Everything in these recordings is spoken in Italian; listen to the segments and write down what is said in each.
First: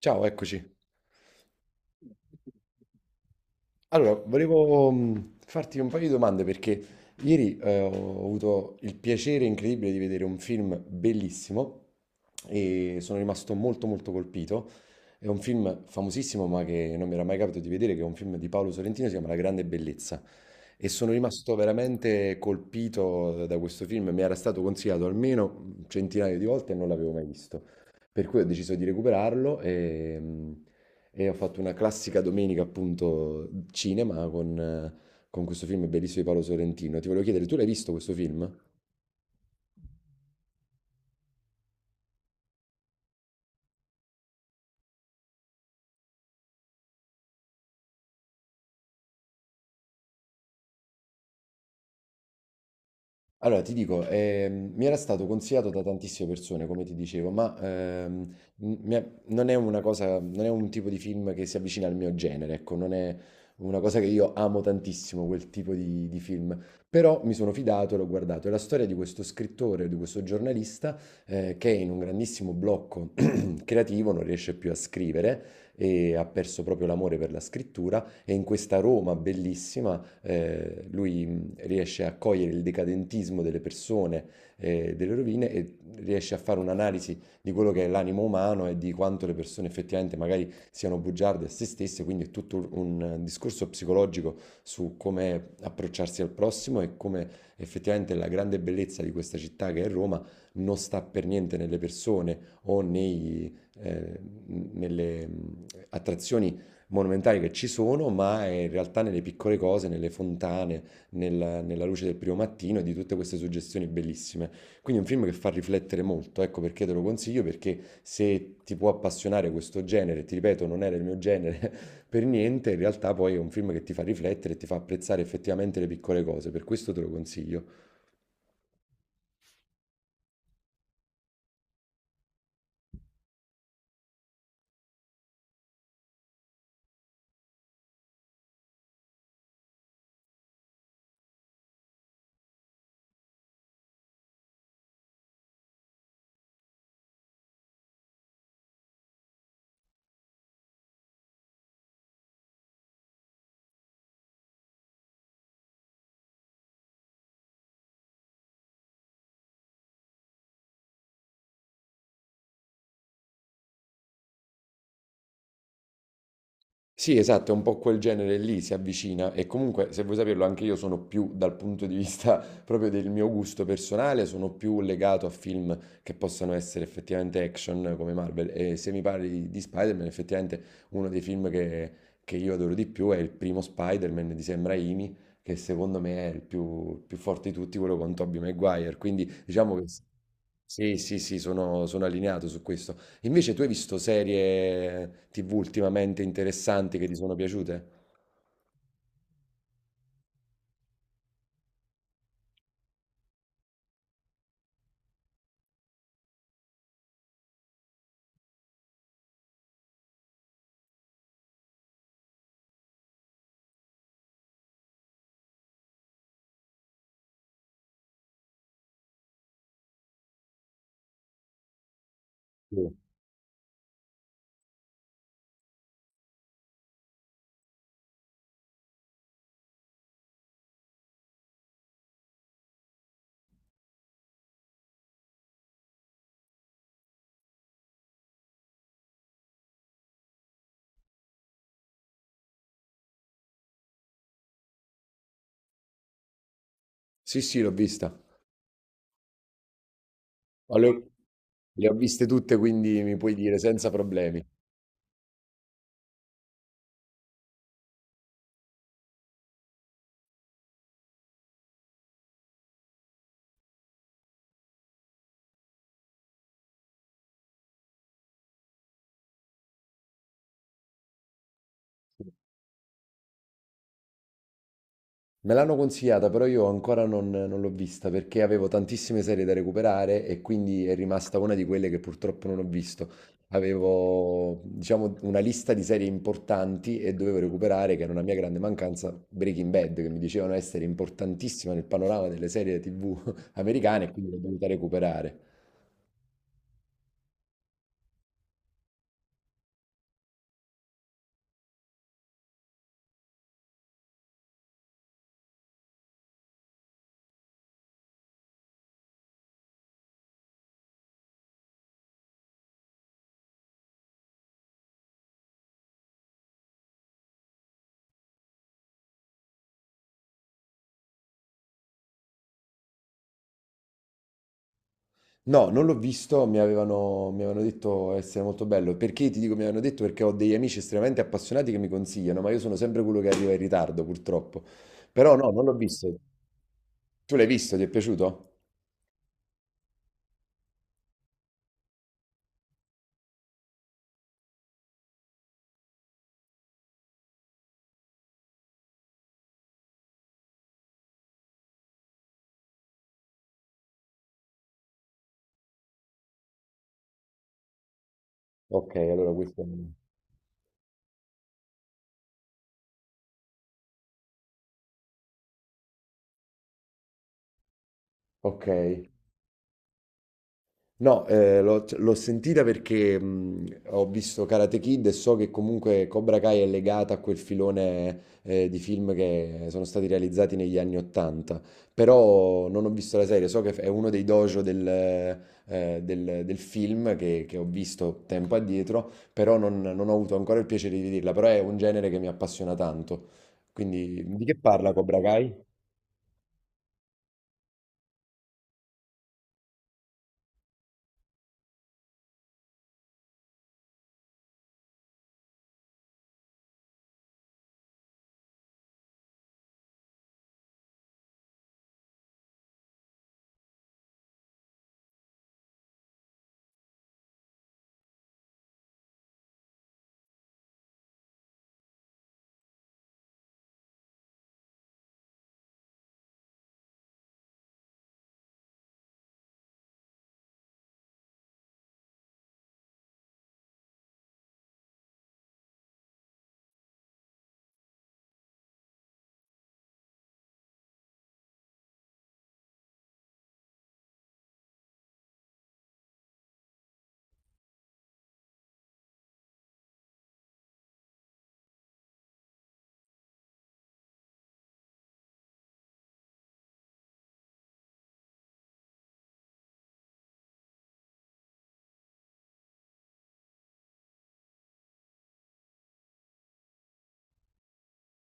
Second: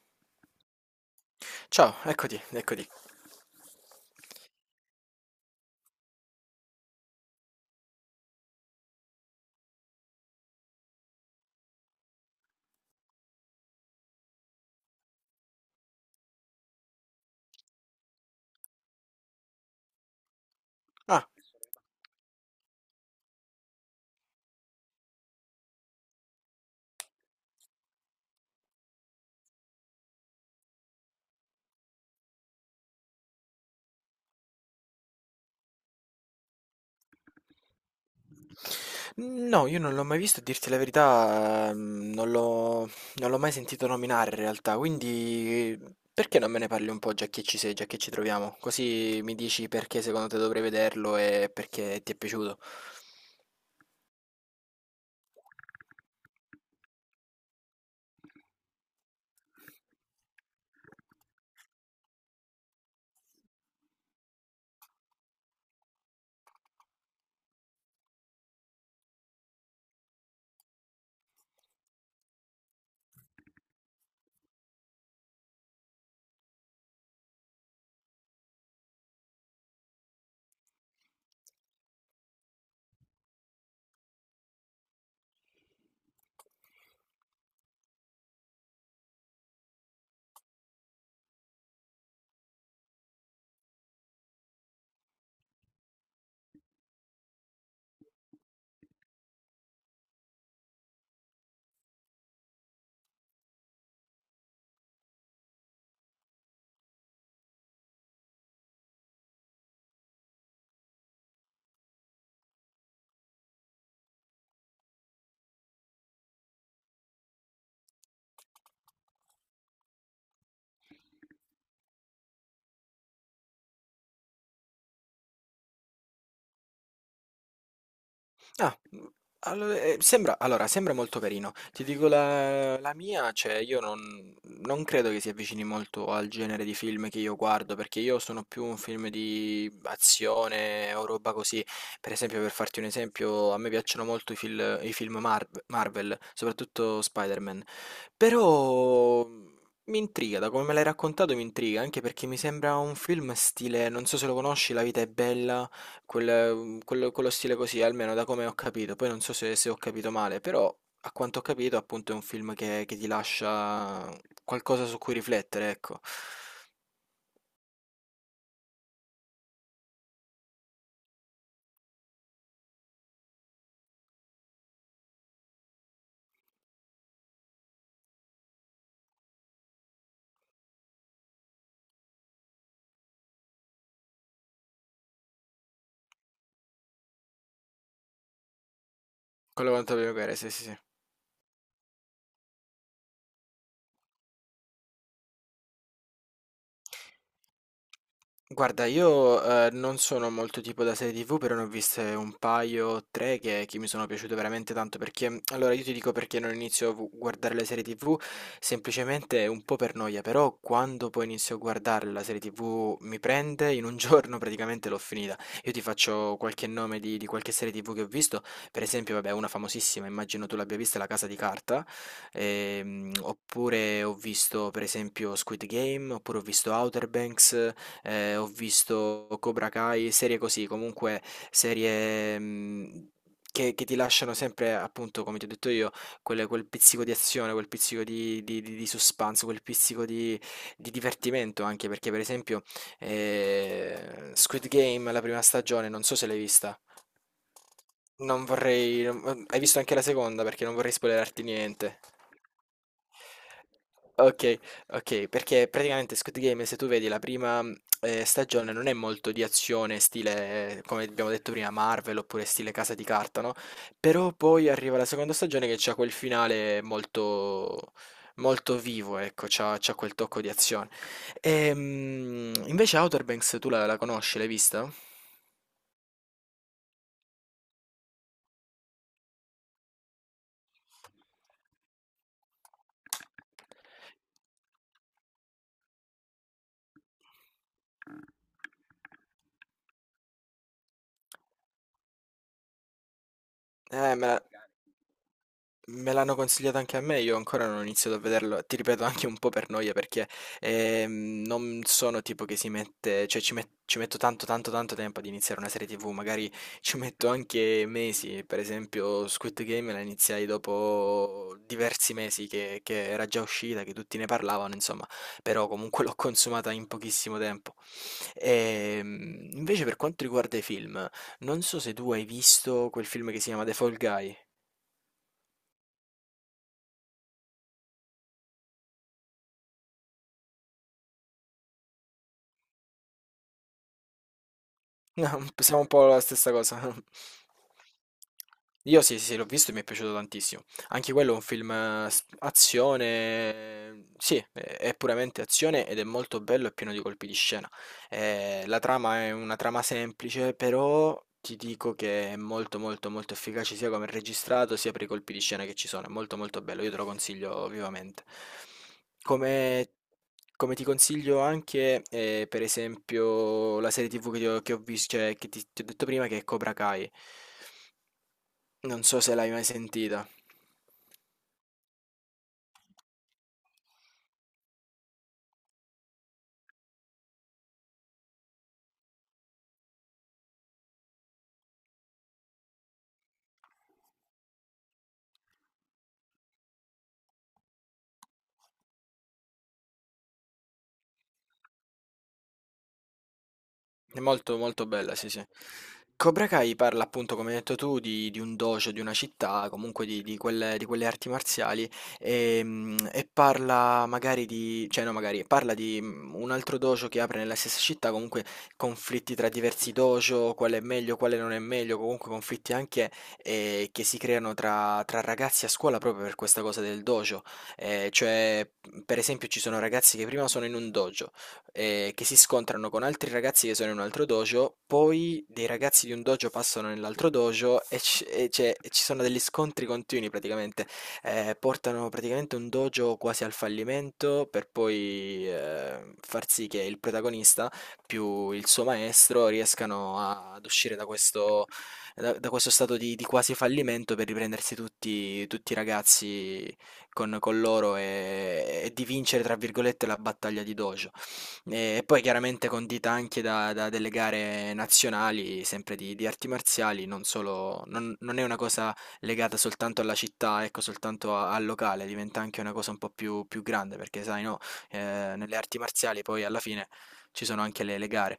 Ciao, eccoci. Ciao, eccoti. Allora, volevo farti un paio di domande perché ieri ho avuto il piacere incredibile di vedere un film bellissimo e sono rimasto molto molto colpito. È un film famosissimo, ma che non mi era mai capitato di vedere, che è un film di Paolo Sorrentino, si chiama La grande bellezza. E sono Ah, rimasto veramente colpito da questo film. Mi era stato consigliato almeno centinaia di volte e non l'avevo mai visto. Per cui ho deciso di recuperarlo e ho fatto una classica domenica, appunto, cinema con questo film bellissimo di Paolo Sorrentino. Ti volevo chiedere, tu l'hai visto questo film? no, io non l'ho mai visto, a dirti la verità, mm, non l'ho mai sentito nominare in realtà, quindi perché non me ne parli un po' già che ci sei, già che ci troviamo? Così mi dici perché secondo te dovrei vederlo e perché ti è piaciuto. Allora, ti dico, mi era stato consigliato da tantissime persone, come ti dicevo, ma non è una cosa, non è un tipo di film che si avvicina al mio genere, ecco, non è una cosa che io amo tantissimo, quel tipo di film. Però mi sono fidato e l'ho guardato. È la storia di questo scrittore, di questo giornalista che è in un grandissimo blocco creativo, non riesce più a scrivere e ha perso proprio l'amore per la scrittura e in questa Roma bellissima lui riesce a cogliere il decadentismo delle persone e delle rovine e riesce a fare un'analisi di quello che è l'animo umano e di quanto le persone effettivamente magari siano bugiarde a se stesse, quindi è tutto un discorso psicologico su come approcciarsi al prossimo e come effettivamente la grande bellezza di questa città che è Roma non sta per niente nelle persone o eh, nelle attrazioni monumentali che ci sono, ma in realtà nelle piccole cose, nelle fontane, nella luce del primo mattino e di tutte queste suggestioni bellissime. Quindi è un film che fa riflettere molto, ecco perché te lo consiglio, perché se ti può appassionare questo genere, ti ripeto, non era il mio genere per niente, in realtà poi è un film che ti fa riflettere e ti fa apprezzare effettivamente le piccole cose, per questo te lo consiglio. Ah, mhmm, allo sembra sembra molto carino. Ti dico la mia, cioè io non credo che si avvicini molto al genere di film che io guardo, perché io sono più un film di azione o roba così. Per esempio, per farti un esempio, a me piacciono molto i film Marvel, soprattutto Spider-Man. Però, mhmm, mi intriga, da come me l'hai raccontato mi intriga, anche perché mi sembra un film stile, non so se lo conosci, La vita è bella. Quello, quello stile così, almeno da come ho capito. Poi non so se, se ho capito male, però a quanto ho capito, appunto, è un film che ti lascia qualcosa su cui riflettere, ecco. Sì, esatto, è un po' quel genere lì, si avvicina e comunque, se vuoi saperlo, anche io sono più dal punto di vista proprio del mio gusto personale, sono più legato a film che possano essere effettivamente action come Marvel e se mi parli di Spider-Man, effettivamente uno dei film che io adoro di più è il primo Spider-Man di Sam Raimi, che secondo me è il più forte di tutti, quello con Tobey Maguire, quindi Quello diciamo che quanto abbiamo capito, sì, sì, sì. sì, sì, sì, sono allineato su questo. Invece tu hai visto serie TV ultimamente interessanti che ti sono piaciute? Guarda, io, non sono molto tipo da serie TV, però ne ho viste un paio, 3 che mi sono piaciute veramente tanto, perché allora io ti dico perché non inizio a vu guardare le serie TV, semplicemente un po' per noia, però quando poi inizio a guardare la serie TV mi prende, in un giorno praticamente l'ho finita. Io ti faccio qualche nome di qualche serie TV che ho visto, per esempio vabbè una famosissima, immagino tu l'abbia vista, La Casa di Carta, Sì, oppure ho visto per esempio Squid Game, oppure ho visto Outer Banks, ho visto Cobra Kai, serie così, comunque serie, mhmm, che ti lasciano sempre, appunto, come ti ho detto io, quel pizzico di azione, quel pizzico di suspense, quel pizzico di divertimento anche, perché per esempio, Squid Game, la prima stagione, non so se l'hai vista. sì, sì, l'ho vista. Non vorrei non Hai visto anche la seconda? Perché non Ma vorrei spoilerarti le ho niente. viste tutte, quindi mi puoi dire senza problemi. Okay, okay, perché praticamente Squid Game se tu vedi la prima, mhmm, stagione, non è molto di azione stile, come abbiamo detto prima, Marvel oppure stile Casa di Carta, no, però poi arriva la seconda stagione che c'ha quel finale molto vivo, ecco, c'ha quel tocco di azione. Invece Outer Banks tu la conosci? L'hai vista? Me l'hanno consigliata, però io ancora non l'ho vista perché avevo tantissime serie da recuperare e quindi è rimasta una di quelle che purtroppo non ho visto. Avevo, diciamo, una lista di serie importanti e dovevo recuperare, che era una mia grande mancanza, Breaking Bad, che mi dicevano essere importantissima nel panorama delle serie TV americane e Eh, me quindi l'ho la- dovuta recuperare. Me l'hanno consigliato anche a me, io ancora non ho iniziato a vederlo, ti ripeto, anche un po' per noia, perché non sono tipo che si mette, cioè ci, ci metto tanto tempo ad iniziare una serie TV, magari ci metto anche mesi, per esempio Squid Game la iniziai dopo diversi mesi che era già uscita, che tutti ne parlavano, insomma, però comunque l'ho consumata in pochissimo tempo. Invece per quanto riguarda i film, non so se tu hai visto quel film che si chiama The Fall Guy. No, non l'ho visto, mi avevano detto essere molto bello. Perché ti dico mi avevano detto? Perché ho degli amici estremamente appassionati che mi consigliano, ma io sono sempre quello che arriva in ritardo, purtroppo. Però no, non l'ho Siamo un po' visto. la stessa cosa. Tu l'hai visto? Ti è piaciuto? Io sì, sì, sì, l'ho visto e mi è piaciuto tantissimo. Anche quello è un film, azione, sì, è puramente azione ed è molto bello e pieno di colpi di scena. La trama è una trama semplice, però ti dico che è molto, molto, molto efficace, sia come è registrato, sia per i colpi di scena che ci sono. È molto, molto bello, io te lo consiglio vivamente. Ok, allora questo... Come, come ti consiglio anche, per esempio, la serie TV che ho cioè, che ti ho detto prima, che è Cobra Kai. Ok. Non so se l'hai mai sentita. No, l'ho sentita perché ho visto Karate Kid e so che comunque Cobra Kai è legata a quel filone di film che sono stati realizzati negli anni Ottanta, però non ho visto la serie, so che è uno dei dojo del film che ho visto tempo addietro, però non ho avuto ancora il piacere di vederla, però è un genere che mi appassiona tanto. È Quindi di che molto, molto parla bella, Cobra sì, sì. Kai? Cobra Kai parla, appunto, come hai detto tu, di un dojo, di una città, comunque di quelle arti marziali e, mm, e parla magari di, cioè no, magari parla di, mm, un altro dojo che apre nella stessa città, comunque conflitti tra diversi dojo, quale è meglio, quale non è meglio, comunque conflitti anche, che si creano tra ragazzi a scuola proprio per questa cosa del dojo. Cioè, per esempio, ci sono ragazzi che prima sono in un dojo, che si scontrano con altri ragazzi che sono in un altro dojo, poi dei ragazzi di un dojo passano nell'altro dojo e ci sono degli scontri continui praticamente. Portano praticamente un dojo quasi al fallimento per poi, far sì che il protagonista, più il suo maestro, riescano ad uscire da questo, da questo stato di quasi fallimento, per riprendersi tutti i ragazzi con loro e di vincere, tra virgolette, la battaglia di dojo. E poi chiaramente condita anche da delle gare nazionali, sempre di arti marziali, non solo, non, non è una cosa legata soltanto alla città, ecco, soltanto al locale, diventa anche una cosa un po' più, più grande, perché sai, no, nelle arti marziali poi alla fine ci sono anche le gare.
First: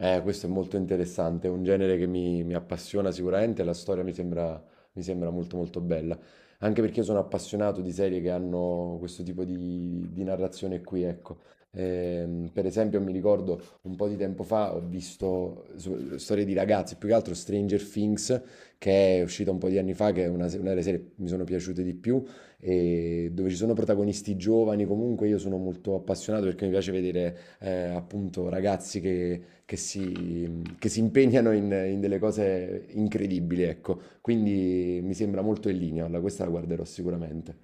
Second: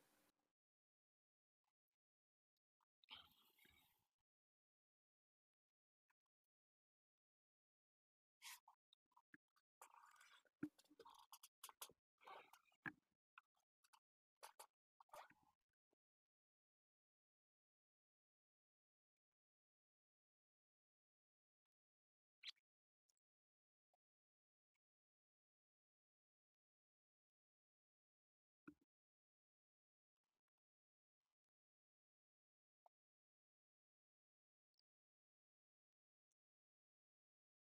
Questo è molto interessante, è un genere che mi appassiona sicuramente, la storia mi sembra molto molto bella, anche perché io sono appassionato di serie che hanno questo tipo di narrazione qui, ecco. Per esempio mi ricordo un po' di tempo fa storie di ragazzi, più che altro Stranger Things, che è uscita un po' di anni fa, che è una, se- una delle serie che mi sono piaciute di più, e dove ci sono protagonisti giovani, comunque io sono molto appassionato perché mi piace vedere appunto ragazzi che si impegnano in delle cose incredibili, ecco. Quindi mi sembra molto in linea, questa la guarderò sicuramente.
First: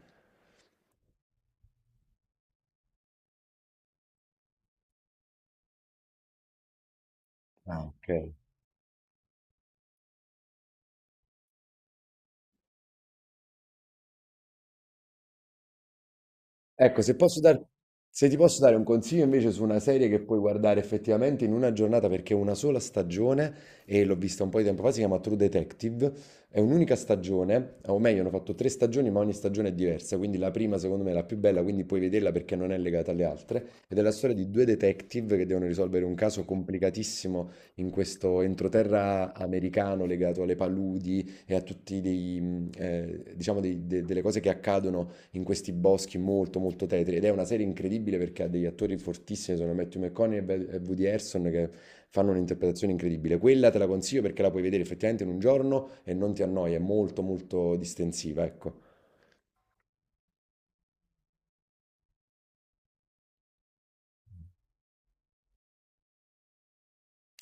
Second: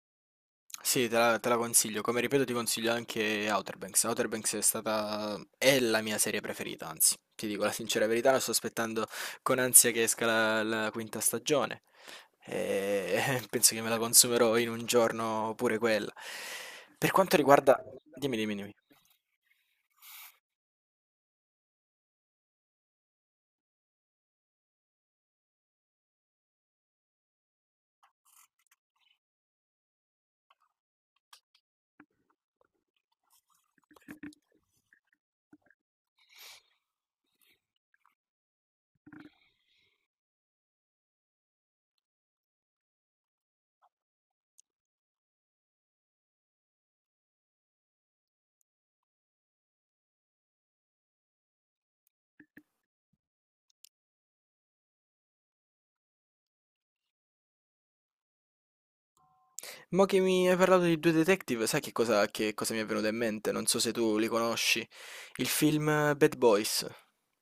Sì, te la consiglio. Come ripeto, ti consiglio anche Outer Banks. Outer Banks è stata, è la mia serie preferita, anzi, ti dico la Ah, sincera ok. verità, la sto aspettando con ansia che esca la quinta stagione. E penso che me la consumerò in un giorno pure quella. Ecco, Per quanto riguarda... se ti Dimmi, dimmi, posso dimmi. dare un consiglio invece su una serie che puoi guardare effettivamente in una giornata perché è una sola stagione e l'ho vista un po' di tempo fa, si chiama True Detective, è un'unica stagione, o meglio, hanno fatto tre stagioni ma ogni stagione è diversa, quindi la prima secondo me è la più bella, quindi puoi vederla perché non è legata alle altre, ed è la storia di due detective che devono risolvere un caso complicatissimo in questo entroterra americano legato alle paludi e a tutti diciamo delle cose che accadono in questi boschi molto molto tetri ed è una serie incredibile perché ha degli attori fortissimi, sono Matthew McConaughey e Woody Harrelson che fanno un'interpretazione incredibile. Quella te la consiglio perché la puoi vedere effettivamente in un giorno e non ti annoia, è molto molto distensiva, ecco. Mo che mi hai parlato di due detective, sai che cosa mi è venuto in mente? Non so se tu li conosci. Il film, Bad Boys.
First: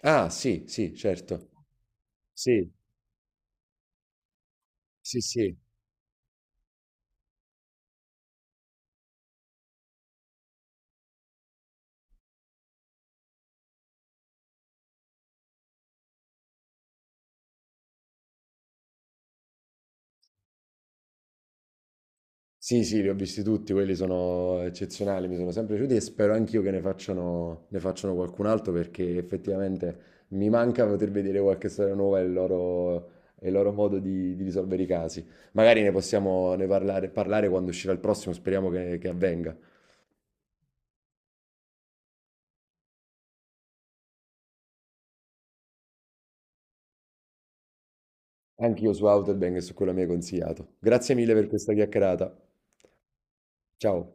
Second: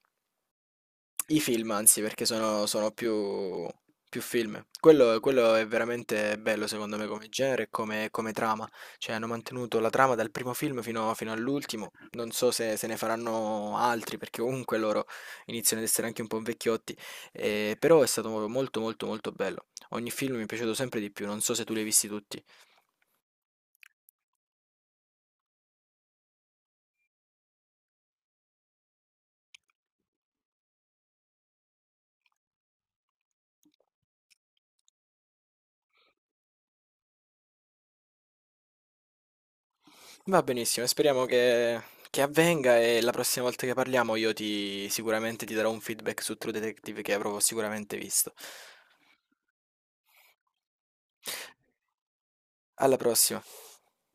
Ah, sì, sì, I certo. film, anzi, perché sono, Sì, più film. Quello, sì, quello sì. è veramente bello, secondo me, come genere e come, come trama. Cioè, hanno mantenuto la trama dal primo film fino, fino all'ultimo. Non so se, se ne faranno altri, perché comunque loro iniziano ad essere anche un po' vecchiotti. Però è stato molto, molto, molto bello. Ogni film mi è piaciuto sempre di più. Non so se tu li hai visti tutti. Sì, sì, li ho visti tutti, quelli sono eccezionali, mi sono sempre piaciuti e spero anch'io che ne facciano qualcun altro perché effettivamente mi manca poter vedere qualche storia nuova e il loro modo di risolvere i casi. Magari ne parlare, parlare quando uscirà il prossimo, speriamo che avvenga. Va benissimo, speriamo che avvenga e la prossima volta che parliamo io ti sicuramente ti darò un feedback su True Detective che avrò sicuramente visto. Anche io su Outer Banks e su quello mi hai consigliato. Grazie mille per questa chiacchierata. Alla prossima. Ciao.